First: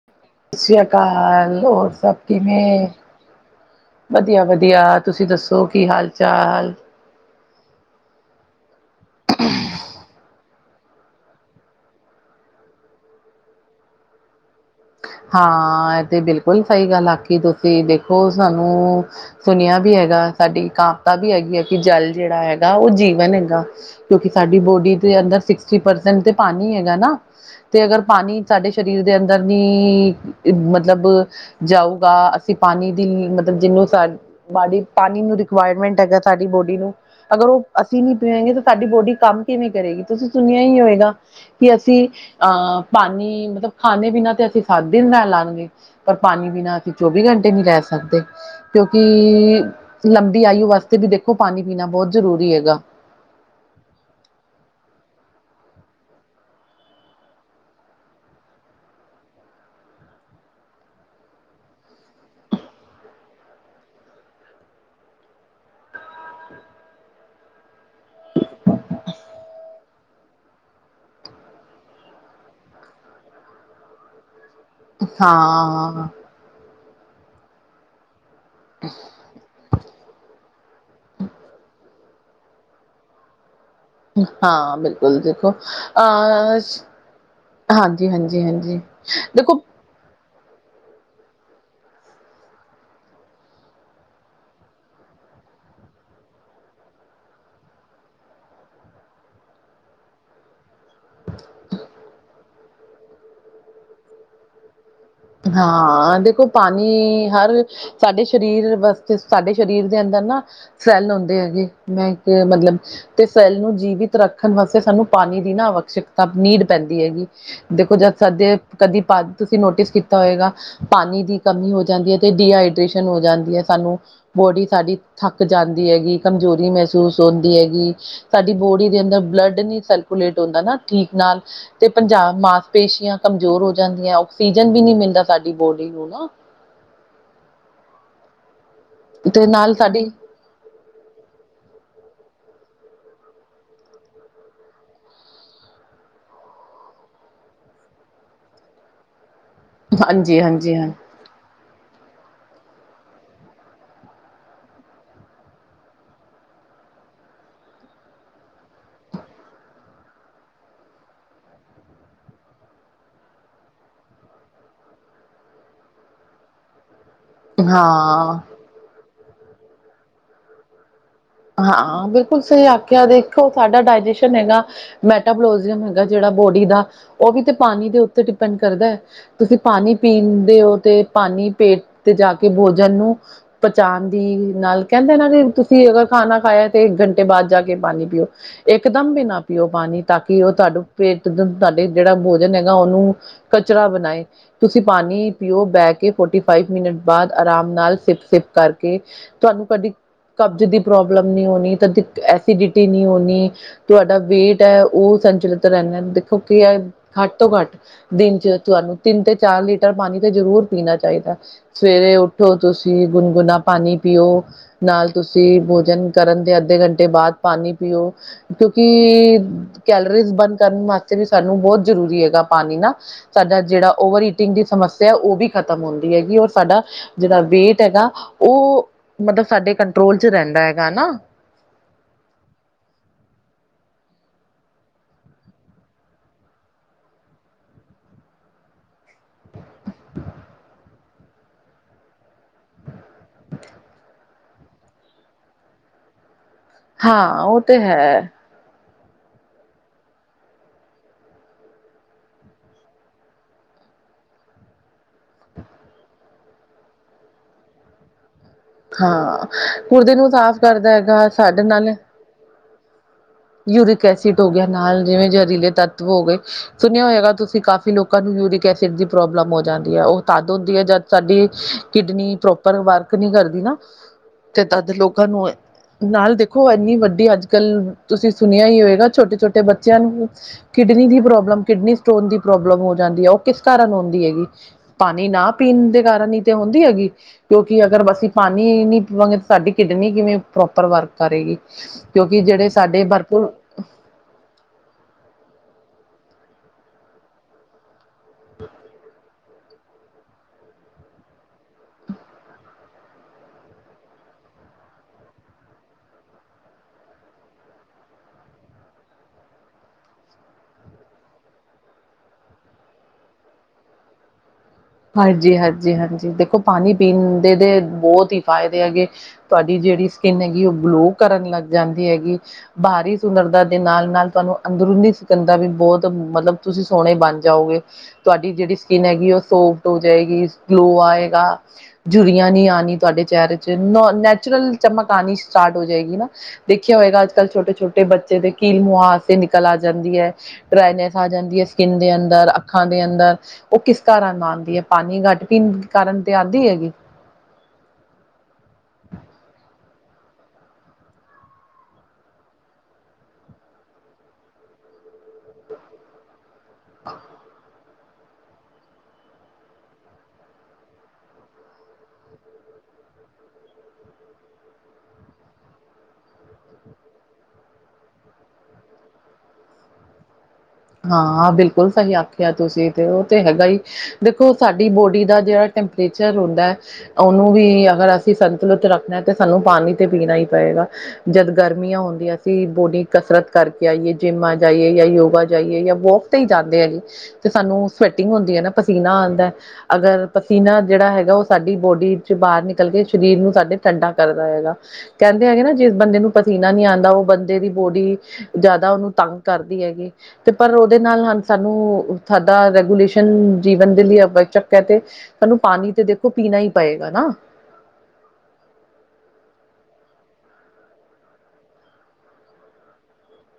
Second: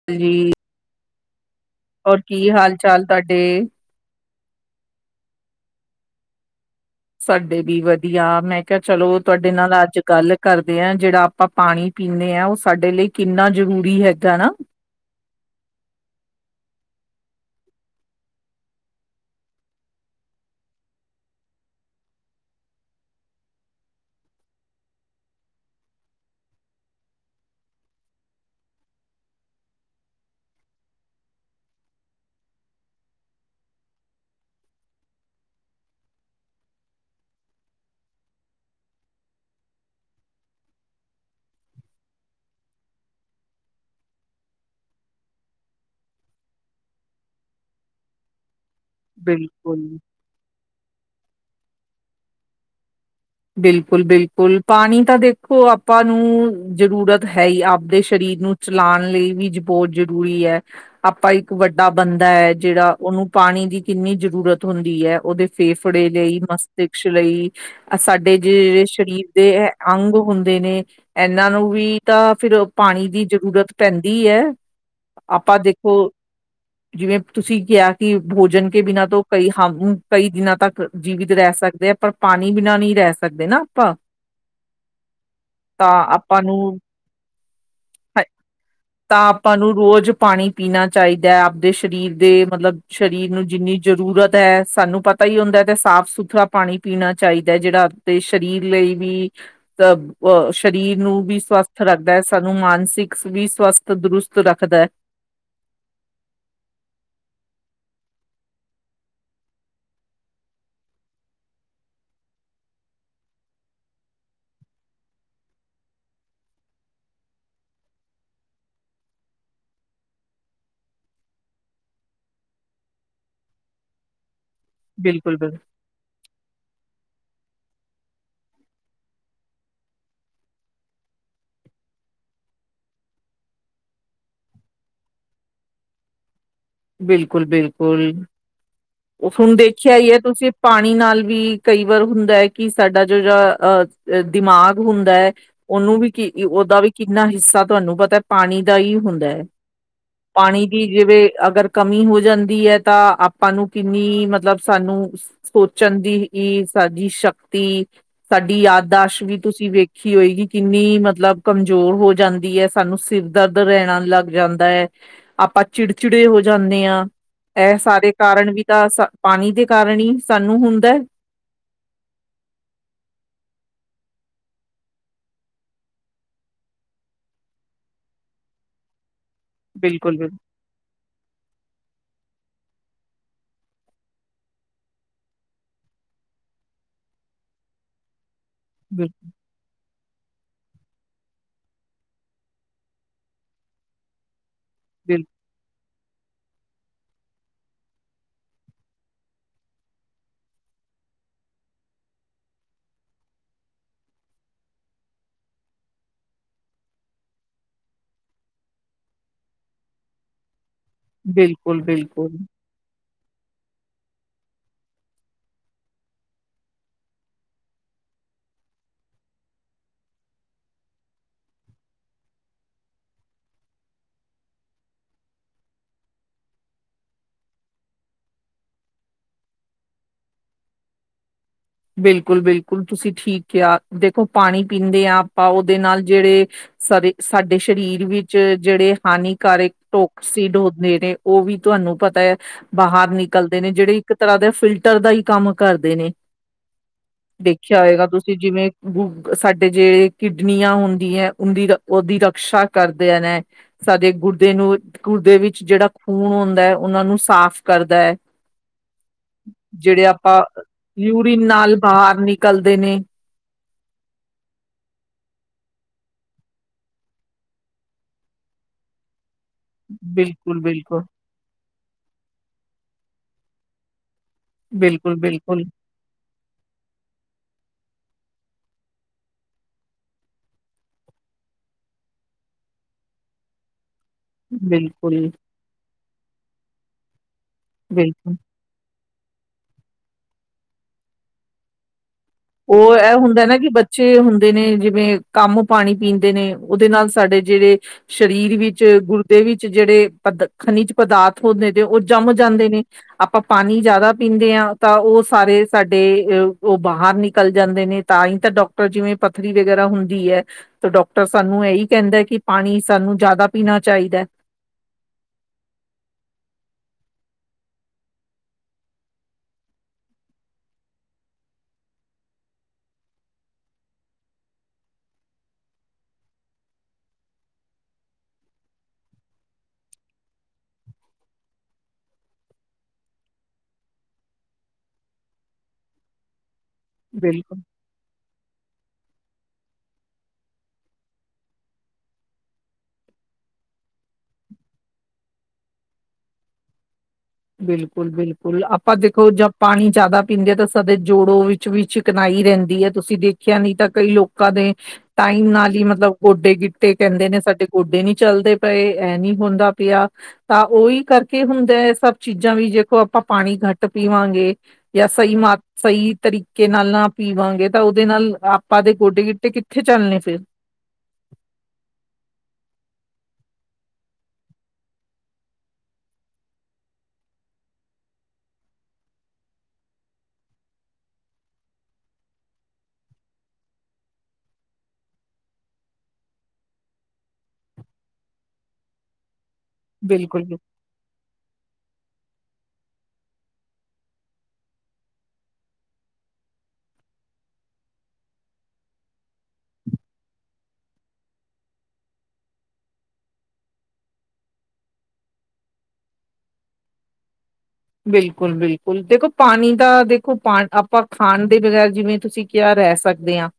[unintelligible] ਸਸ੍ਰੀਆਕਾਲ ਐਰ ਹੋਰ ਕੀ ਹਾਲ ਚਾਲ ਤਾਡੇ? ਵਧੀਆ, ਵਧੀਆ ਤੁਸੀਂ ਦੱਸੋ ਕੀ ਹਾਲ -ਚਾਲ? ਸਾਡੇ ਵੀ ਵਧੀਆ, ਮੈਂ ਕੇਆ ਚਲੋ ਤਾਡੇ ਨਾਲ ਅੱਜ ਗੱਲ ਕਰਦੇ ਆਂ ਜੜਾ ਅਪਾਂ ਪਾਣੀ ਪੀਨੇ ਆਂ, ਓ ਸਾਡੇ ਲਈ ਕਿੰਨਾ ਜਰੂਰੀ ਹੈਗਾ ਨਾ। ਹਾਂ, ਏ ਤੇ ਬਿਲਕੁਲ ਸਹੀ ਗੱਲ ਆਖੀ ਤੁਸੀਂ ਦੇਖੋ ਸਾਨੂੰ ਸੁਣਿਆ ਵੀ ਹੈਗਾ, ਸਾਡੀ ਕਾਵਿਤਾ ਵੀ ਹੈਗੀ ਹੈ, ਕਿ ਜਲ ਜੇੜਾ ਹੈਗਾ ਓ ਜੀਵਨ ਹੈਗਾ। ਕਿਓਂਕਿ, ਸਾਡੀ ਬੋਡੀ ਦੇ ਅੰਦਰ ਸਿਕਸਟੀ ਪਰਸੈਂਟ ਤੇ ਪਾਨੀ ਹੈਗੈ ਨਾ। ਤੇ ਅਗਰ ਪਾਨੀ ਸਾਡੇ ਸ਼ਰੀਰ ਦੇ ਅੰਦਰ ਨੀ ਕੀ ਮਤਲਬ ਜਾਊਗਾ ਅਸੀਂ ਪਾਣੀ ਦੀ ਮਤਲਬ ਜਿਨੂੰ ਸਾ ਸਾਡੀ ਪਾਣੀ ਨੂੰ ਰਿਕੁਆਯਰਮੈਂਟ ਹੈਗਾ ਸਾਡੀ ਬੋਡੀ ਨੂੰ ਅਗਰ ਓ ਅਸੀਂ ਨੀ ਪੀਂਗੇ ਤਾਂ ਸਾਡੀ ਬੋਡੀ ਕੰਮ ਕਿਵੇਂ ਕਰੇਗੀ ਤੁਸੀਂ ਸੁਣਿਆ ਈ ਹੋਏਗਾ। ਕਿ ਅਸੀਂ ਅਹ ਪਾਣੀ ਮਤਲਬ ਖਾਣੇ ਪੀਨਾ ਤੇ ਅਸੀਂ ਸੱਤ ਦਿਨ ਰੈਲਾ ਗੇ ਪਰ ਪਾਣੀ ਬਿਨਾਂ ਅਸੀਂ ਚੌਵੀ ਘੰਟੇ ਨੀ ਰੈ ਸਕਦੇ। ਕਿਉਂਕਿ ਬਿਲਕੁਲ ਲੰਬੀ ਆਯੂ ਵਾਸਤੇ ਵੀ ਦੇਖੋ ਪਾਣੀ ਪੀਣਾ ਬਹੁਤ ਜ਼ਰੂਰੀ ਹੈਗਾ। ਬਿਲਕੁਲ-ਬਿਲਕੁਲ ਪਾਣੀ ਤਾਂ ਦੇਖੋ ਆਪਾਂ ਨੂੰ ਜਰੂਰਤ ਹੈ ਆਪਦੇ ਸਰੀਰ ਨੂੰ ਚਲਾਣ ਲਈ ਵੀ ਬੋਤ ਜ਼ਰੂਰੀ ਐ। ਆਪਾਂ ਇੱਕ ਵੱਡਾ ਬੰਦਾ ਐ ਜੇੜਾ ਉਹਨੂੰ ਪਾਣੀ ਦੀ ਕਿੰਨੀ ਜ਼ਰੂਰਤ ਹੁੰਦੀ ਐ ਉਹਦੇ ਫੇਫੜੇ ਲਈ ਮਸਤਿਸ਼ਕ ਲਈ ਸਾਡੇ ਜੇੜੇ ਸਰੀਰ ਦੇ ਅੰਗ ਹੁੰਦੇ ਨੇ। ਇਹਨਾਂ ਨੂੰ ਵੀ ਤਾਂ ਫਿਰ ਪਾਣੀ ਦੀ ਜ਼ਰੂਰਤ ਪੈਂਦੀ ਐ। ਆਪਾਂ ਦੇਖੋ ਹਾਂ ਜਿਵੇਂ ਤੁਸੀਂ ਕਿਆ ਕਿ ਭੋਜਨ ਕੇ ਬਿਨਾਂ ਤੋਂ ਕਈ ਹਮ ਕਈ ਦਿਨਾਂ ਤੱਕ ਜੀਵਿਤ ਰੈ ਸਕਦੇ ਆ ਪਰ ਪਾਣੀ ਬਿਨਾਂ ਨਈ ਰੈ ਸਕਦੇ ਨਾ ਆਪਾਂ ਹਾਂ ਬਿਲਕੁਲ ਦੇਖੋ ਤਾਂ ਅ ਆਪਾਂ ਨੂੰ ਹਾਂਜੀ-ਹਾਂਜੀ-ਹਾਂਜੀ ਤਾਂ ਆਪਾਂ ਦੇਖੋ। ਨੂੰ ਰੋਜ਼ ਪਾਣੀ ਪੀਣਾ ਚਾਹੀਦਾ ਐ ਆਪਦੇ ਸਰੀਰ ਦੇ ਮਤਲਬ ਸਰੀਰ ਨੂੰ ਜਿੰਨੀ ਜ਼ਰੂਰਤ ਐ ਸਾਨੂੰ ਪਤਾ ਈ ਹੁੰਦਾ ਤੇ ਸਾਫ਼ ਸੁਥਰਾ ਪਾਣੀ ਪੀਣਾ। ਚਾਹੀਦਾ ਜੇੜਾ ਆਪਦੇ ਸਰੀਰ ਲਈ ਵੀ ਅ ਅ ਸਰੀਰ ਨੂੰ ਵੀ ਸਵਸਥ ਰੱਖਦਾ ਹੈ ਸਾਨੂੰ ਮਾਨਸਿਕ ਵੀ ਸਵਸਥ ਦਰੁਸਤ ਰੱਖਦਾ ਹੈ। ਹਾਂ ਦੇਖੋ ਪਾਣੀ ਹਰ ਸਾਡੇ ਸਰੀਰ ਵਾਸਤੇ ਸਾਡੇ ਸਰੀਰ ਦੇ ਅੰਦਰ ਨਾ ਸੈੱਲ ਹੁੰਦੇ ਐ ਜੀ ਮੈਂ ਕਿਆ ਮਤਲਬ ਤੇ ਸੈੱਲ ਨੂੰ ਜੀਵਿਤ ਰੱਖਣ ਵਾਸਤੇ ਸਾਨੂੰ ਪਾਣੀ ਦੀ ਨਾ ਆਵਸ਼ਕਤਾ ਨੀਡ ਪੈਂਦੀ ਜੀ। ਦੇਖੋ ਜਦ ਸਾਦੇ ਕਦੀ ਪਾ ਤੁਸੀਂ ਨੋਟਿਸ ਕੀ ਤਾ ਹੋਏਗਾ ਪਾਣੀ ਦੀ ਕਮੀ ਹੋ ਜਾਂਦੀ ਐ ਤੇ ਡੀਹਾਈਡ੍ਰੇਸ਼ਨ ਹੋ ਜਾਂਦੀ ਏ ਸਾਨੂੰ ਬੋਡੀ ਸਾਡੀ ਬਿਲਕੁਲ ਥੱਕ ਬਿਲਕੁਲ ਜਾਂਦੀ ਹੈਗੀ ਕਮਜ਼ੋਰੀ ਮਹਿਸੂਸ ਹੁੰਦੀ ਹੈਗੀ। ਸਾਡੀ ਬੋਡੀ ਦੇ ਅੰਦਰ ਬਲੱਡ ਨਈ ਸਰਕੂਲੇਟ ਹੁੰਦਾ ਨਾ ਠੀਕ ਨਾਲ ਤੇ ਪੰਜਾਬ ਮਾਸਪੇਸ਼ੀਆਂ ਕਮਜ਼ੋਰ ਹੋ ਜਾਂਦੀਆਂ ਆਕਸੀਜਨ ਵੀ ਨਈ ਮਿਲਦਾ ਸਾਡੀ ਬੋਡੀ ਨੂੰ ਨਾ। ਬਿਲਕੁਲ-ਬਿਲਕੁਲ ਤੇ ਹੁਣ ਨਾਲ ਦੇਖਿਆ ਸਾਡੀ ਈ ਐ ਤੁਸੀਂ ਪਾਣੀ ਨਾਲ ਵੀ ਕਈ ਵਾਰ ਹੁੰਦਾ ਐ ਕਿ ਸਾਡਾ ਜੋ ਜਾ ਅਹ ਦਿਮਾਗ ਹੁੰਦੈ। ਉਹਨੂੰ ਵੀ ਕੀ-ਕੀ ਉਹਦਾ ਵੀ ਕਿੰਨਾ ਹਿੱਸਾ ਤੁਹਾਨੂੰ ਪਤਾ ਪਾਣੀ ਦਾ ਹੀ ਹੁੰਦੈ। ਹਾਂਜੀ ਪਾਣੀ ਹਾਂਜੀ ਦੀ ਹਾਂ ਜਿਵੇਂ ਅਗਰ ਕਮੀ ਹੋ ਜਾਂਦੀ ਐ ਤਾਂ ਆਪਾਂ ਨੂੰ ਕਿੰਨੀ ਮਤਲਬ ਸਾਨੂੰ ਸੋਚਣ ਦੀ ਈ ਸਾਡੀ ਸ਼ਕਤੀ ਸਾਡੀ ਯਾਦਦਾਸ਼ਤ ਵੀ ਤੁਸੀਂ ਵੇਖੀ ਹੋਏਗੀ ਕਿੰਨੀ ਮਤਲਬ ਕਮਜ਼ੋਰ ਹੋ ਜਾਂਦੀ ਐ ਸਾਨੂੰ ਸ ਦਰਦ ਰੈਣਾਂ ਲੱਗ ਜਾਂਦਾ ਹੈ ਆਪਾਂ ਚਿੜਚਿੜੇ ਹੋ ਜਾਂਣੇ ਆਂ ਇਹ ਸਾਰੇ ਹਾਂ ਕਾਰਨ ਵੀ ਤਾਂ ਪਾਣੀ ਦੇ ਕਾਰਨ ਈ ਸਾਨੂੰ ਹੁੰਦਾ। ਹਾਂ ਬਿਲਕੁਲ ਸਈ ਆਖਿਆ ਦੇਖੋ ਸਾਡਾ ਡਾਇਜੈਸ਼ਨ ਹੈਗਾ। ਮੈਟਾਬੋਲੋਜ਼ਮ ਹੁੰਦਾ ਜੇੜਾ ਬੋਡੀ ਦਾ ਓ ਵੀ ਤੇ ਪਾਣੀ ਦੇ ਉੱਤੇ ਡਿਪੈਂਡ ਕਰਦਾ। ਤੁਸੀਂ ਪਾਣੀ ਬਿਲਕੁਲ ਬਿਲ ਪੀਂਦੇ ਹੋ ਤੇ ਪਾਣੀ ਪੇਟ ਤੇ ਜਾ ਕੇ ਭੋਜਨ ਨੂੰ ਪਚਾਣ ਦੀ ਨਾਲ ਕੈਂਦੇ ਇਹਨਾਂ ਦੇ ਤੁਸੀਂ ਅਗਰ ਖਾਣਾ ਖਾਇਆ ਤੇ ਇੱਕ ਘੰਟੇ ਬਾਦ ਜਾ ਕੇ ਪਾਣੀ ਪੀਓ ਬਿਲ ਇੱਕਦਮ ਬਿਨਾਂ ਪੀਓ ਪਾਣੀ ਤਾਂ ਕਿ ਓ ਤੁਹਾਡ ਪੇਟ ਤੁਹਾਡੇ ਜੇੜਾ ਭੋਜਨ ਹੈਗਾ ਉਹਨੂੰ ਕਚਰਾ ਬਣਾਏ ਤੁਸੀਂ ਬਿਲ ਪਾਨੀ ਪੀਓ ਬੈ ਕੇ। ਫੋਟੀ ਫਾਈਵ ਮਿੰਨਟ ਬਾਅਦ ਆਰਾਮ ਨਾਲ ਸਿਪ ਸਿਪ ਕਰਕੇ ਤੁਹਾਨੂੰ ਕਦੀ ਕਬਜ਼ ਦੀ। ਪ੍ਰੋਬਲਮ ਨਹੀਂ ਹੋਣੀਤਦ ਐਸਿਡਿਟੀ ਨਹੀਂ ਹੋਣੀ। ਤੁਵਾਡਾ ਵੇਟ ਹੈ ਉਹ ਸੰਚਲਿਤ ਰਹਿੰਦਾ ਦੇਖੋ ਕੀ ਹੈ ਘੱਟ ਤੋਂ ਘੱਟ। ਦਿਨ ਚ ਤੁਹਾਨੂੰ ਤਿੰਨ ਤੇ ਚਾਰ ਲੀਟਰ ਪਾਨੀ ਤੇ ਜ਼ਰੂਰ ਪੀਨਾ ਚਾਹੀਦਾ ਬਿਲਕੁਲ ਸਵੇਰੇ ਬਿਲਕੁਲ ਉੱਠੋ। ਤੁਸੀਂ ਗੁਨਗੁਨਾ ਪਾਣੀ ਪੀਓ ਨਾਲ ਤੁਸੀਂ। ਭੋਜਨ ਕਰਨ ਦੇ ਅੱਧੇ ਘੰਟੇ ਬਾਅਦ ਪਾਨੀ ਪੀਓ। ਕਿਉਂਕਿ ਕੈਲੋਰੀਜ਼ ਬੰਦ ਕਰਨ ਵਾਸਤੇ ਵੀ ਸਾਨੂੰ ਬਹੁਤ ਜ਼ਰੂਰੀ ਹੈਗਾ ਪਾਨੀ ਨਾ। ਸਾਡਾ ਜਿਹੜਾ ਓਵਰ ਈਟਿੰਗ ਦੀ ਸਮੱਸਿਆ ਉਹ ਵੀ ਖ਼ਤਮ ਹੁੰਦੀ ਹੈਗੀ ਔਰ ਸਾਡਾ। ਜੇਹੜਾ ਵੇਟ ਹੈਗਾ ਉਹ ਮਤਲਬ ਸਾਡੇ ਕੰਟਰੋਲ ਚ ਰਹਿੰਦਾ ਹੈਗਾ ਨਾ। ਬਿਲਕੁਲ‌, ਬਿਲਕੁਲ ਤੁਸੀਂ ਠੀਕ ਕੇਆ ਦੇਖੋ ਪਾਨੀ ਪੀਂਦੇ ਆ ਆਪਾ ਓਦੇ ਨਾਲ ਜੇੜੇ। ਸ-ਸਾਡੇ ਸ਼ਰੀਰ ਵੀਚ ਜੇੜੇ ਹਾਨੀਕਾਰਕ ਟੋਕਸੀਡ ਹੁੰਦੇ ਨੇ। ਓਵੀ ਤੁਆਨੂ ਪਤਾ ਐ ਬਾਹਰ ਨਿਕਲਦੇ ਨੇ ਜੇੜੇ ਈਕ ਤਰਾ ਦੇ ਫਿਲਟਰ ਦਾ ਹੀ ਕੰਮ ਕਰਦੇ ਨੇ। ਹਾਂ ਉਹ ਤੇ ਦੇਖੇਆ ਹੋਏਗਾ ਹੈ। ਤੁਸੀ ਜਿਵੇਂ। ਉਹ ਸਾਡੇ ਜੇ ਕੀਡਨੀਆਂ ਹੁੰਦੀ ਐ ਓਨਦੀ, ਓਦੀ ਰਕਸ਼ਾ ਕਰਦੇ ਨੈ। ਸਾਡੇ ਗੁਰਦੇ ਨੂੰ ਗੁੁਰਦੇ ਵਿੱਚ ਜਿਹੜਾ ਖੂਨ ਹੁੰਦਾ ਹੈ। ਓਨਾਂ ਨੂੰ ਸਾਫ ਕਰਦੈ। ਹਾਂ ਗੁਰਦੇ ਨੂੰ ਸਾਫ ਕਰਦੈ ਹੈਗਾ ਸਾਡੇ ਨਾਲ। ਹਾਰ ਨੀਕਲਦੇ ਨੇ। ਯੂਰਿਕ ਏਸੀਡ ਹੋ ਗਿਆ ਨਾਲ ਜਿਵੇਂ ਜ਼ਹਰੀਲੇ ਤੱਤਵ ਹੋ ਗਏ। ਸੁਣੇਆ ਹੋਏਗਾ ਤੁਸੀ ਕਾਫੀ ਲੋਕਾ ਨੂੰ ਯੂਰਿਕ ਐਸੀਡ ਦੀ ਪ੍ਰੋਬਲਮ ਹੋ। ਜਾਦੀਂ ਹੈ ਓਹ ਤਾਦ ਬਿਲਕੁਲ, ਹੁੰਦੀ ਹੈ ਜਦ ਬਿਲਕੁਲ, ਸਾਡੀ ਕੀਡਨੀ ਪ੍ਰੋਪਰ ਵਰਕ ਨੀ ਕਰਦੀ ਨਾ। ਤੇ ਤਦ ਬਿਲਕੁਲ, ਲੋਕਾ ਨੂੰ ਬਿਲਕੁਲ, ਨਾਲ, ਦੇਖੋ ਏਨੀ ਵੱਡੀ ਅੱਜ- ਕੱਲ। ਤੁਸੀ ਸੁਣੇਆ ਹੀ ਹੋਏਗਾ ਛੋਟੇ-ਛੋਟੇ ਬਚੇਆ ਨੂੰ। ਕੀਡਨੀ ਦੀ ਪ੍ਰੋਬਲਮ ਕੀਡਨੀ ਸਟੋਨ ਦੀ ਪ੍ਰੋਬਲਮ ਹੋ ਜਾਂਦੀ ਏ। ਓ ਕੀਸ ਕਾਰਨ ਹੁੰਦੀ ਏ। ਪਾਨੀ ਬਿਲਕੁਲ, ਨਾ ਪੀਨ ਦੇ ਕਾਰਨ ਹੀ ਤੇ ਹੁੰਦੀ ਹੈਗੀ ਕਿਓਕੀ ਅਗਰ ਵਸੀ ਬਿਲਕੁਲ। ਪਾ ਨੀ ਨੀ ਪੀਵਾਗੇ ਸਾਡੀ ਕੀਡਨੀ ਕਿਵੇਂ ਪ੍ਰੋਪਰ ਵਰਕ ਕਰੇਗੀ? ਕਿਉਂਕਿ ਜਦ। ਓ ਐ ਹੁੰਦੈ ਨਾ ਕੀ। ਚੇ ਹੁੰਦੇ ਨੇ ਜਿਵੇਂ, ਕਾਮ ਪਾਨੀ ਪੀਂਦੇ ਨੇ ਓਦੇ ਨਾਲ ਸਾਡੇ ਜੇੜੇ। ਸ਼ਰੀਰ ਵੀਚ, ਗੁਰਦੇ ਵੀਚ ਜੇੜੇ ਪਦ ਖਨੀਜ ਪਦਾਰਥ ਹੁੰਦੇ ਨੇ ਓ ਜਮ ਜਾਂਦੇ ਨੇ। ਆਪਾ ਪਾਨੀ ਜਯਾਦਾ ਪੀਂਦੇ ਹਾਂ, ਤਾ ਓ ਸਾਰੇ ਸਾਡੇ ਅ ਓ ਬਾਹਰ ਨੀ ਕਲ ਜਾਂਦੇ ਨੇ ਤਾਂ ਹੀ ਤੇ ਡੋਕਟਰ ਜਿਵੇਂ ਪੱਥਰੀ ਵਗੈਰਾ ਹੁੰਦੀ ਹੈ। ਤੇ ਡੋਕਟਰ ਸਾਨੂੰ ਏਹੀ ਕਹਿੰਦਾ, ਕੀ ਪਾਨੀ ਸਾਨੂੰ ਜਾਦਾ ਪੀਨਾ ਚਾਹੀਦੈ। ਹਾਂਜੀ, ਹਾਂਜੀ, ਹਾਂਜੀ। ਦੇਖੋ, ਪਾਨੀ ਪੀਨ ਦੇ ਦੇ ਬੋਤ ਹੀ ਫਾਇਦੇ ਹੈਗੇ। ਤੁਹਾਡੀ ਜੇੜੀ ਸਕੀਨ ਹੈਗੀ, ਓ ਗਲੋ ਕਰਨ ਲੱਗ ਜਾਂਦੀ ਹੈਗੀ। ਬਾਹਰੀ ਸੁੰਦਰਦਾ ਦੇ ਨਾਲ- ਨਾਲ, ਤੁਹਾਨੂੰ ਅੰਦਰੂਨੀ ਸੁਦੰਰਤਾ ਵੀ ਬੋਤ ਮਤਲਬ ਤੁਸੀਂ ਸੋਣੇ ਬਨ ਜਾਓਗੇ। ਤੁਆਡੀ ਜੇੜੀ ਸਕੀਨ ਹੈਗੀ, ਓ ਸੋਫਟ ਹੋ ਜਾਏਗੀ, ਗਲੋ ਆਏਗਾ। ਝੂਰੀਆਂ ਨਹੀ ਆਨੀ, ਤੁਹਾਡੇ ਚਿਹਰੇ ਚ ਨੈਚੁਰਲ ਚਮਕ ਆਨੀ ਸਟਾਟ ਹੋ ਜਾਏਗੀ ਨਾ। ਦੇਖੇਆ ਹੋਏਗਾ, ਅੱਜ- ਕੱਲ, ਬਿਲਕੁਲ। ਛੋਟੇ -ਛੋਟੇ ਬੱਚੇ ਦੇ ਕੀਲ ਮੁੂਂਹਾਸੇ ਨੀਕਲ ਆ ਜਾਦੀਂ ਐ। ਡਰਾਏਨੈਸ ਆ ਜਾਦੀਂ ਏ। ਸਕੀਨ ਦੇ ਅੰਦਰ, ਅੱਖਾ ਦੇ ਅੰਦਰ ਓ ਕੀਸ ਕਾਰਨ ਆ ਪਾਣੀ ਘੱਟ ਪੀਣ ਕਾਰਨ ਤੇ ਆਂਦੀ ਹੈਗੀ। ਬਿਲਕੁਲ, ਬਿਲਕੁਲ ਆਪਾਂ ਦੇਖੋ ਜਬ ਪਾਨੀ ਜਾਦਾ ਪੀਦੇਂ ਹਾ ਤਾਂ ਸਦੇ ਜੋੜੋ ਵੀ ਵੀਚ ਚੀਕਨਾਈ ਰਹਿੰਦੀ ਹੈ। ਤੁਸੀ ਦੇਖੇਆ ਨਹੀ ਤਾਂ ਕਈ ਲੋਕਾ ਦੇ ਟਾਈਮ ਨਾਲ ਹੀ ਮਤਲਬ ਗੋਡੇ ਗੀਟੇ ਕਹਿੰਦੇ ਨੇ ਸਾਡੇ। ਗੋਡੇ ਨੀ ਚੱਲਦੇ ਪਏ, ਏ ਨੀ ਹੁੰਦਾ ਪੇਆ, ਤਾ ਓਹੀ ਕਰਕੇ ਹੁੰਦਾ ਐ ਸਭ। ਚੀਜਾਂ ਵੀ ਜੇਖੋ ਆਪਾ ਪਾਨੀ ਘਟ ਪੀਵਾਂਗੇ। ਯਾ ਸਈ ਮਾ, ਸਈ ਤਰੀਕੇ ਨਾਲ ਨਾ ਪੀਵਾਂਗੇ, ਤਾਂ ਓਦੇ ਨਾਲ ਆਪਾਂ ਦੇ ਗੋਡੇ-ਗਿੱਟੇ ਕਿੱਥੇ ਚੱਲਣੇ ਫਿਰ। ਹਾਂ, ਬਿਲਕੁਲ ਸਹੀ ਆਖਿਐ ਤੁਸੀ ਤੇ ਓ ਤੇ ਹੈਗਾ ਈ ਦੇਖੋ, ਸਾਡੀ ਬੋਡੀ ਦਾ ਜੜਾ ਟੈਂਪਰੇਚਰ ਹੁੰਦੈ ਅਵਨੂੰ ਵੀ ਅਗਰ ਅਸੀ ਸੰਤੁਲਿਤ ਰੱਖਨੈ ਤੇ ਸਾਨੂੰ ਪਾਨੀ ਤੇ ਪੀਨਾ ਈ ਪਏਗਾ। ਜਦ ਗਰਮੀਆਂ ਹੁੰਦੀਆਂ ਸੀਂ, ਬੋਡੀ ਕਸਰਤ ਕਰਕੇ ਆਈਏ, ਜਿੰਮ ਆ ਜਾਈਏ ਯਾਂ ਯੋਗਾ ਜਾਈਏ ਯਾਂ ਵੋਕ ਤੇ ਈ ਜਾਂਦੇ ਐਂ ਜੀ ਤੇ ਸਾਨੂੰ ਸਵੈਟਿੰਗ ਹੁੰਦੀ ਏ ਨਾ, ਪਸੀਨਾ ਆਂਦੈ ਅਗਰ ਬਿਲਕੁਲ ਪਸੀਨਾ ਜੜਾ ਹੈਗਾ, ਓ ਸਾਡੀ ਬੋਡੀ ਇੱਚ ਬਾਹਰ ਨਿਕਲ ਕੇ ਸ਼ਰੀਰ ਨੂੰ ਸਾਡੇ ਠੰਡਾ ਕਰਦਾ ਹੈਗਾ। ਕੈਂਦੇ ਹੈਗੇ ਨਾ, ਜਿਸ ਬੰਦੇ ਨੂੰ ਪਸੀਨਾ ਨੀ ਆਂਦਾ, ਓ ਬੰਦੇ ਦੀ ਬੋਡੀ ਜਾਦਾ ਓਨੂੰ ਤੰਗ ਕਰਦੀ ਹੈਗੀ। ਤੇ ਪਰ ਓਦੇ ਨਾਲ ਹਨ, ਸਾਨੂੰ ਸਾਡਾ ਰੈਗੂਲੇਸ਼ਨ ਜੀਵਨ ਦੇ ਲਈ ਆਵਾਚਕ ਐ ਤੇ ਸਾਨੂੰ ਪਾਨੀ ਤੇ ਦੇਖੋ, ਪੀਨਾ ਈ ਪਏਗਾ ਨਾ। ਬਿਲਕੁਲ-ਬਿਲਕੁਲ, ਦੇਖੋ ਪਾਨੀ ਦਾ ਦੇਖੋ, ਪਾ ਆਪਾਂ ਖਾਣ ਦੇ ਬਜਾਏ ਜਿਵੇਂ ਤੁਸੀ ਕਿਆ ਰੈ ਸਕਦੇ ਆਂ,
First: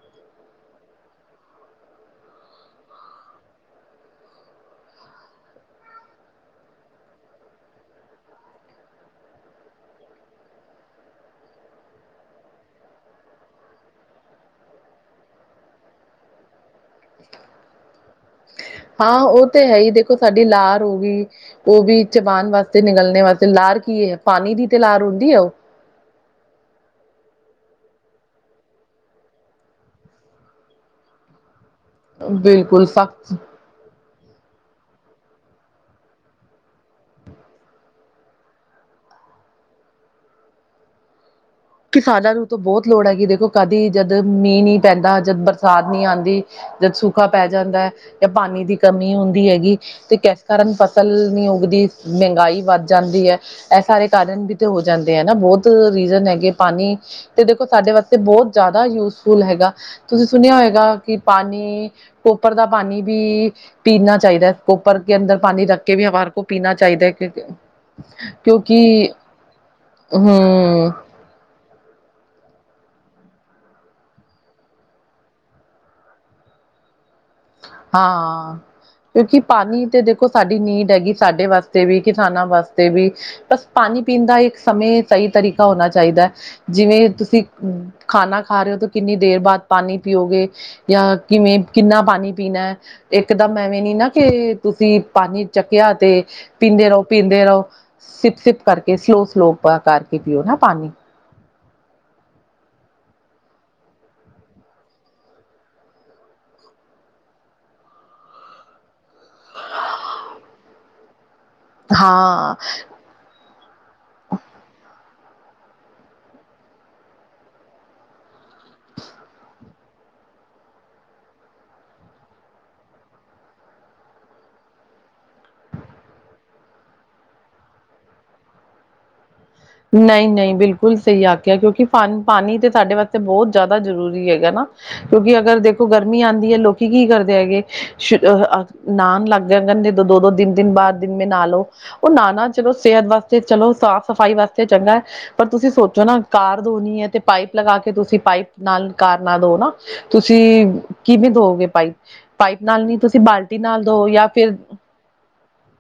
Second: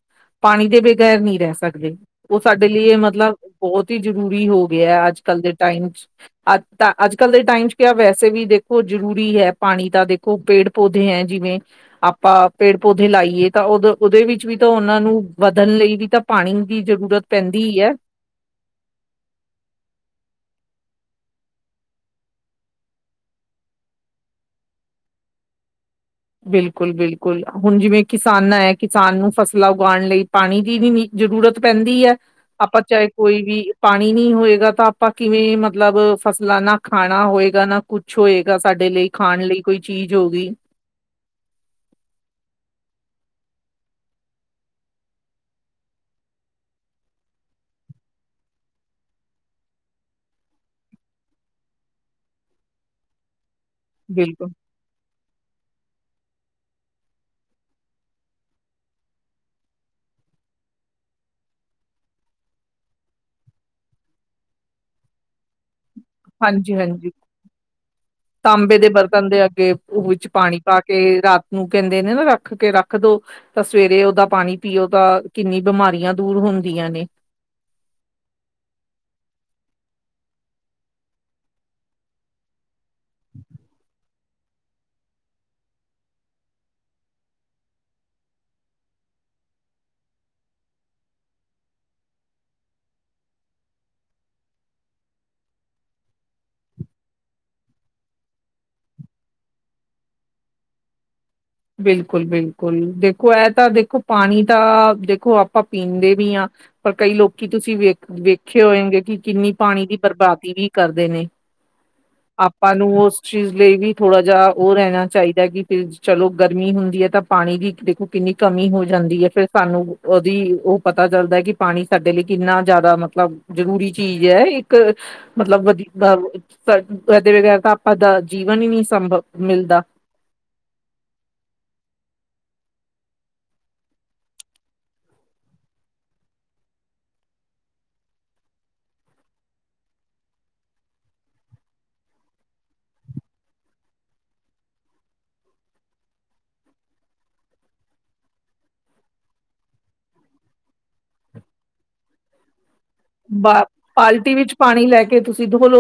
ਪਾਨੀ ਦੇ ਬਗੈਰ ਨੀ ਰੈ ਸਕਦੇ। ਓ ਸਾਡੇ ਲਈ ਏ ਮਤਲਬ ਬੋਹੋਤ ਈ ਜ਼ਰੂਰੀ ਹੋ ਗਿਐ ਅੱਜ-ਕੱਲ ਦੇ ਟਾਈਮ 'ਚ। ਅੱਜ ਤਾਂ ਅੱਜ-ਕੱਲ ਦੇ ਟਾਈਮ 'ਚ ਕਯਾ ਵੈਸੇ ਵੀ ਦੇਖੋ ਜਰੂਰੀ ਹੈ ਪਾਨੀ ਤਾਂ ਦੇਖੋ ਪੇੜ ਪੌਦੇ ਹੈਂ ਜਿਵੇਂ ਆਪਾਂ ਪੇੜ ਪੌਦੇੇ ਲਾਈਏ ਤਾਂ ਓਦ ਓਦੇ ਵਿੱਚ ਵੀ ਤਾਂ ਓਨਾਂ ਨੂੰ ਵਧਨ ਲਈ ਵੀ ਤਾਂ ਪਾਨੀ ਦੀ ਜ਼ਰੂਰਤ ਪੈਂਦੀ ਈ ਐ। ਹਾਂ ਓ ਤੇ ਹੈ ਈ ਦੇਖੋ ਸਾਡੀ ਲਾਰ ਹੋ ਗੀ ਏਦੀ ਚਬਾਨ ਵਾਸਤੇ ਨਿਗਲਨੇ ਵਾਸਤੇ ਲਾਰ ਕੀ ਏ, ਪਾਨੀ ਦੀ ਤੇ ਲਾਰ ਹੁੰਦੀ ਏ ਓ। ਬਿਲਕੁਲ-ਬਿਲਕੁਲ, ਹੁਨ ਜਿਵੇਂ ਕਿਸਾਨਾਂ ਐ, ਕਿਸਾਨ ਨੂੰ ਫਸਲਾਂ ਉਗਾਣ ਲਈ ਪਾਨੀ ਦੀ ਵੀ ਨੀ ਜਰੂਰਤ ਪੈਂਦੀ ਐ, ਆਪਾਂ ਬਿਲਕੁਲ ਚਾਏ ਸਖ਼ਤ ਕੋਈ ਵੀ ਪਾਣੀ ਨੀ ਹੋਏਗਾ ਤਾਂ ਆਪਾਂ ਕਿਵੇਂ ਮਤਲਬ ਫਸਲਾਂ ਨਾ ਖਾਣਾ ਹੋਏਗਾ, ਨਾ ਕੁਛ ਹੋਏਗਾ, ਸਾਡੇ ਲਈ ਖਾਣ ਲਈ ਕੋਈ ਚੀਜ ਹੋ ਗਈ ਕਿਸਾਨਾਂ ਨੂੰ ਤਾਂ ਬੋਤ ਲੋੜ ਹੈਗੀ ਏ ਦੇਖੋ ਕਾਦੀ ਜਦ ਮੀਂਅ ਨੀ ਪੈਂਦਾ, ਜਦ ਬਰਸਾਤ ਨੀ ਆਂਦੀ ਜਦ ਸੂਖਾ ਪੈ ਜਾਂਦੈ ਯਾਂ ਪਾਨੀ ਦੀ ਕਮੀ ਹੁੰਦੀ ਹੈਗੀ ਤੇ ਕੈੱਸ ਕਾਰਨ ਫਸਲ ਨੀ ਉਗਦੀ, ਮਹਿੰਗਾਈ ਵੱਧ ਜਾਂਦੀ ਐ ਐ ਸਾਰੇ ਕਾਰਨ ਬਿਲਕੁਲ ਵੀ ਤੇ ਹੋ ਜਾਂਦੇ ਐ ਨਾ ਬੋਹੋਤ ਰੀਜ਼ਨ ਹੈਗੇ ਪਾਨੀ ਤੇ ਦੇਖੋ ਸਾਡੇ ਵਾਸਤੇ ਬੋਹੋਤ ਜਾਦਾ ਯੂਜ਼ਫੁਲ ਹੈਗਾ। ਤੁਸੀ ਸੁਨਿਆ ਹੋਏਗਾ ਕਿ ਪਾਨੀ ਕੋਪਰ ਦਾ ਪਾਨੀ ਭੀ ਪੀਨਾ ਚਾਈਦਾ। ਕੋਪਰ ਕੇ ਅੰਦਰ ਪਾਨੀ ਰੱਖ ਕੇ ਭੀ ਹਮਾਰੇ ਕੋ ਪੀਨਾ ਹਾਂਜੀ, ਚਾਈਦੈ ਹਾਂਜੀ ਕਿਉਂਕ ਤਾਂਬੇ ਦੇ ਬਰਤਨ ਦੇ ਅੱਗੇ, ਉ ਵਿੱਚ ਪਾਨੀ ਪਾ ਹਮ ਕੇ ਰਾਤ ਨੂੰ ਕੈਂਦੇ ਨੇ ਨਾ ਰੱਖ ਕੇ ਰੱਖ ਦੋ ਤਾ ਸਵੇਰੇ ਓਦਾ ਪਾਨੀ ਪੀਓ ਤਾਂ ਕਿੰਨੀ ਬਿਮਾਰੀਆਂ ਦੂਰ ਹੁੰਦੀਆਂ ਨੇ। ਹਾਂ, ਕਿਉਂਕਿ ਪਾਨੀ ਤੇ ਦੇਖੋ ਸਾਡੀ ਨੀਡ ਹੈਗੀ, ਸਾਡੇ ਵਾਸਤੇ ਵੀ ਕਿਸਾਨਾਂ ਵਾਸ ਤੇ ਵੀ ਬਸ ਪਾਨੀ ਪੀਨ ਦਾ ਇੱਕ ਸਮੇਂ ਸਈ ਤਰੀਕਾ ਹੋਨਾ ਚਾਈਦੈ। ਜਿਵੇਂ ਤੁਸੀ ਖਾਨਾ ਖਾ ਰੇ ਓ ਤਾਂ ਕਿੰਨੀ ਦੇਰ ਬਾਦ ਪਾਨੀ ਪੀਓਗੇ ਯਾਂ ਕਿਵੇਂ, ਕਿੰਨਾ ਪਾਨੀ ਪੀਨੈ। ਏੱਕਦਮ ਐਵੇਂ ਨੀ ਨਾ ਕੇ ਤੁਸੀ ਪਾਨੀ ਚੱਕਿਆ ਤੇ ਪੀਂਦੇ ਰਓ, ਪੀਂਦੇ ਰਓ। ਸਿਪ-ਸਿਪ, ਕਰਕੇ ਸਲੋ-ਸਲੋ ਕਾ ਕਰਕੇ ਪੀਓ ਨਾ ਪਾਨੀ। ਬਿਲਕੁਲ-ਬਿਲਕੁਲ। ਦੇਖੋ ਐ ਤਾਂ ਦੇਖੋ ਪਾਨੀ ਤਾਂ ਦੇਖੋ ਆਪਾਂ ਪੀਂਦੇ ਵੀ ਆਂ ਪਰ ਕਈ ਲੋਕੀ ਤੁਸੀ ਵੇਖ, ਵੇਖੇ ਹੋਏਂਗੇ ਕਿ ਕਿੰਨੀ ਪਾਨੀ ਦੀ ਬਰਬਾਦੀ ਵੀ ਕਰਦੇ ਨੇ। ਹਾਂ ਆਪਾਂ ਨੂੰ ਉਸ ਚੀਜ਼ ਲਈ ਵੀ ਥੋੜਾ ਜੇਹਾ ਓ ਰੈਣਾ ਚਾਇਦਾ ਕਿ ਕਿਲਤ ਚ ਚਲੋ ਗਰਮੀ ਹੁੰਦੀ ਐ ਤਾਂ ਪਾਨੀ ਦੀ ਦੇਖੋ, ਕਿੰਨੀ ਕਮੀ ਹੋ ਜਾਂਦੀ ਐ ਫੇਰ ਸਾਨੂੰ ਓਦੀ ਓ ਪਤਾ ਚੱਲਦਾ, ਕਿ ਪਾਣੀ ਸਾਡੇ ਲਈ ਕਿੰਨਾ ਜ਼ਿਆਦਾ ਮਤਲਬ ਜਰੂਰੀ ਚੀਜ਼ ਐ ਇੱਕ ਮਤਲਬ ਵਧੀ [unintelligible] ਆਪਾਂ ਦਾ ਜੀਵਨ ਈ ਨੀ ਸੰਭਵ ਮਿਲਦਾ। ਨਈ-ਨਈ ਬਿਲਕੁਲ ਸਹੀ ਆਖਿਆ, ਕਿਉਂਕਿ ਪਾਨੀ, ਪਾਨੀ ਤੇ ਸਾਡੇ ਵਾਸਤੇ ਬੋਤ ਜਾਦਾ ਜ਼ਰੂਰੀ ਹੈਗਾ ਨਾ। ਕਿਉਂਕਿ ਅਗਰ ਦੇਖੋ ਗਰਮੀ ਆਂਦੀ ਐ, ਲੋਕੀ ਕੀ ਕਰਦੇ ਹੈਗੇ ਸ਼ ਅਹ ਨਾਨ ਲੱਗ ਜੰਗਨ ਨੇ ਦੋ-ਦੋ, ਤਿੰਨ-ਤਿੰਨ ਬਾਰ ਦਿਨ ਮੇ ਨਾ ਲੋ। ਓ ਨਾਣਾ ਚਲੋ ਸੇਹਤ ਵਾਸਤੇ ਚਲੋ ਸਾਫ਼-ਸਫ਼ਾਈ ਵਾਸਤੇ ਚੰਗਾ ਪਰ ਤੁਸੀਂ ਸੋਚੋ, ਨਾ ਕਾਰ ਧੋਣੀ ਐ ਤੇ ਪਾਈਪ ਲਗਾ ਕੇ ਤੁਸੀਂ ਪਾਈਪ ਨਾਲ ਕਾਰ ਨਾ ਲੋ ਨਾ। ਤੁਸੀਂ ਕਿਬੀ ਧੋਗੇ ਪਾਈਪ-ਪਾਈਪ ਨਾਲ ਨੀ ਤੁਂ ਬਾ ਬਾਲਟੀ ਵਿੱਚ ਪਾਨੀ ਲੈ ਕੇ, ਤੁਸੀਂ ਧੋ ਲੋ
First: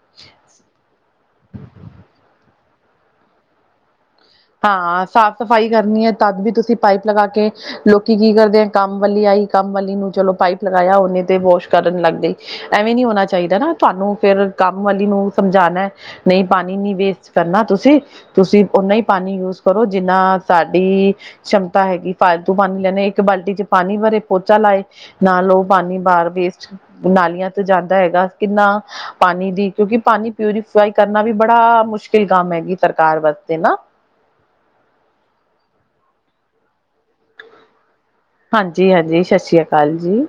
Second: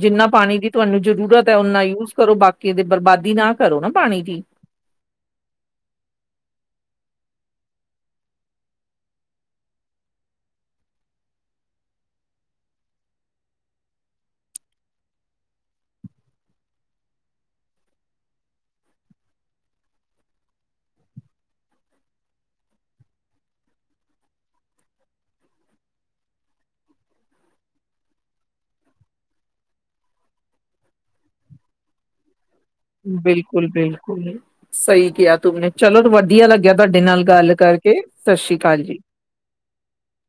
ਜਿੰਨਾ ਪਾਨੀ ਦੀ ਤੁਆਨੂੰ ਜ਼ਰੂਰਤ ਤੇ ਓਨਾ ਯੂਜ ਕਰੋ, ਬਾਕੀ ਦੀ ਬਰਬਾਦੀ ਨਾ ਕਰੋ ਨਾ ਪਾਣੀ ਦੀ। ਹਾਂ ਸਾਫ਼-ਸਫ਼ਾਈ ਕਰਨੀ ਏ, ਤਦ ਵੀ ਤੁਸੀਂ ਪਾਈਪ ਲਗਾ ਕੇ ਲੋਕੀ ਕੀ ਕਰਦੇ ਅਨ ਕੰਮ ਵਾਲੀ ਆਈ ਕੰਮ ਵਾਲੀ ਨੂੰ ਚਲੋ, ਪਾਈਪ ਲਗਾਇਆ ਓਨੇ ਤੇ ਵੋਸ਼ ਕਰਨ ਲੱਗ ਗਈ‌। ਐਵੇਂ ਨੀ ਹੋਨਾ ਚਾਇਦਾ ਨਾ ਤੁਆਨੂੰ, ਫਿਰ ਕੰਮ ਵਾਲੀ ਨੂੰ ਸਮਝਾਣਾ ਨਈ ਪਾਨੀ ਨੀ ਵੇਸਟ ਕਰਨਾ ਤੁਸੀਂ, ਤੁਸੀਂ ਓਨਾ ਈ ਪਾਨੀ ਯੂਜ ਕਰੋ ਜਿੰਨਾ ਸਾਡੀ ਸ਼ਮਤਾ ਹੈਗੀ ਪਾਲਤੂ ਪਾਨੀ ਲੈਂਵੇ, ਇੱਕ ਬਾਲਟੀ ਚ ਪਾਨੀ ਭਰੇ ਪੋਚਾ ਲਾਏ। ਨਾਲ ਓ ਪਾਨੀ ਬਾਰ ਵੇਸਟ, ਨਾਲੀਆਂ ਤੇ ਜਾਂਦਾ ਹੈਗਾ ਕਿੰਨਾ ਪਾਨੀ ਦੀ ਕਿਉਂਕਿ, ਪਾਨੀ ਪਿਊਰੀਫਾਈ ਕਰਨਾ ਵੀ ਬੜਾ ਮੁਸ਼ਕਿਲ ਕੰਮ ਹੈਗੀ। ਸਰਕਾਰ ਵਾਸਤੇ ਨਾ ਬਿਲਕੁਲ-ਬਿਲਕੁਲ ਸਈ ਕੇਆ ਤੂੰਮ ਨੇ ਚਲੋ ਵਧੀਆ ਲੱਗਿਆ ਤੁਆਡੇ ਨਾਲ ਗੱਲ ਕਰ ਹਾਂਜੀ-ਹਾਂਜੀ ਸ਼ਸ਼ ਸ਼੍ਰੀਆ ਕਾਲ ਜੀ।